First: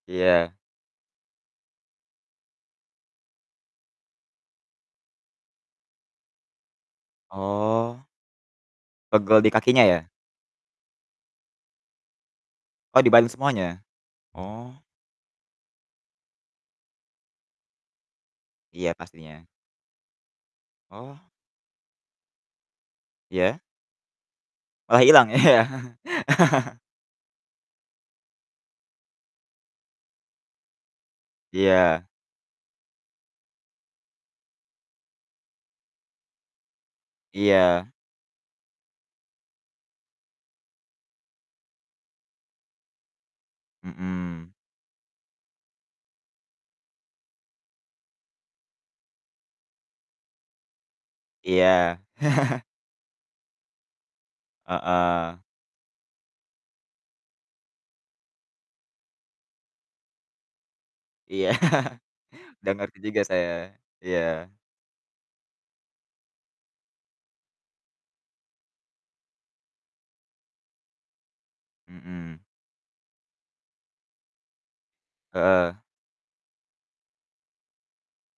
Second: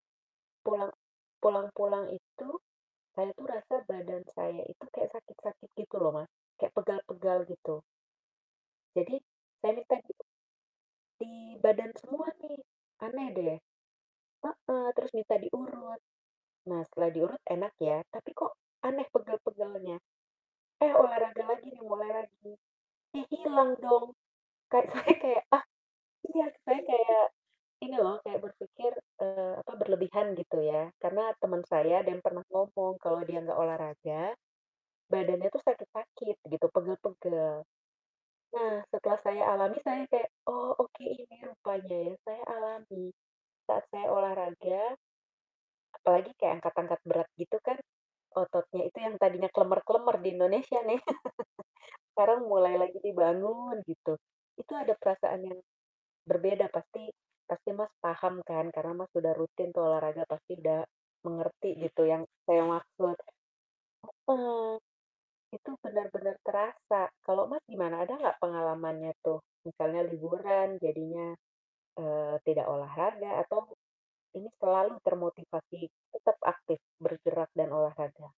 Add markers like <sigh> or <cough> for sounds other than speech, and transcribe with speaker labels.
Speaker 1: Iya.
Speaker 2: Pulang pulang-pulang itu, saya tuh rasa badan saya itu kayak sakit-sakit gitu loh, Mas, kayak pegal-pegal gitu.
Speaker 1: Oh.
Speaker 2: Jadi,
Speaker 1: Pegel di
Speaker 2: saya
Speaker 1: kakinya,
Speaker 2: minta
Speaker 1: ya?
Speaker 2: di di badan semua nih,
Speaker 1: Oh, di
Speaker 2: aneh
Speaker 1: badan
Speaker 2: deh.
Speaker 1: semuanya? Oh.
Speaker 2: Heeh, terus minta diurut. Nah, setelah diurut enak, ya, tapi, kok,
Speaker 1: Iya,
Speaker 2: aneh
Speaker 1: pastinya.
Speaker 2: pegal-pegalnya. Eh,
Speaker 1: Oh.
Speaker 2: olahraga lagi, nih, mulai lagi, ih,
Speaker 1: Iya?
Speaker 2: hilang dong, kan
Speaker 1: Malah
Speaker 2: saya
Speaker 1: hilang
Speaker 2: kayak
Speaker 1: ya.
Speaker 2: ah iya
Speaker 1: <chuckles>
Speaker 2: saya kayak ini, loh, kayak berpikir, eee, apa berlebihan gitu, ya. Karena teman saya
Speaker 1: Iya.
Speaker 2: ada yang pernah ngomong, kalau dia enggak olahraga badannya tuh sakit-sakit, gitu, pegal-pegal.
Speaker 1: Iya.
Speaker 2: Nah, setelah saya alami saya kayak, "Oh, oke ini rupanya, ya," saya alami saat saya
Speaker 1: Mhm.
Speaker 2: olahraga, apalagi kayak angkat-angkat berat gitu kan ototnya itu yang tadinya klemer-klemer di Indonesia, nih, <chuckles>
Speaker 1: Iya.
Speaker 2: sekarang
Speaker 1: <chuckles>
Speaker 2: mulai lagi dibangun, gitu. Itu ada perasaan
Speaker 1: Heeh.
Speaker 2: yang berbeda, pasti pasti Mas, paham, kan, karena Mas, sudah rutin tuh olahraga, pasti udah
Speaker 1: Iya.
Speaker 2: mengerti
Speaker 1: <chuckles>
Speaker 2: gitu yang saya
Speaker 1: Enggak ngerti
Speaker 2: maksud.
Speaker 1: juga saya. Iya.
Speaker 2: Heeh, itu benar-benar terasa, kalau Mas, gimana? Ada enggak pengalamannya tuh, misalnya liburan jadinya, eee,
Speaker 1: Mhm.
Speaker 2: tidak olahraga atau ini selalu termotivasi
Speaker 1: Heeh.
Speaker 2: tetap aktif bergerak dan olahraga?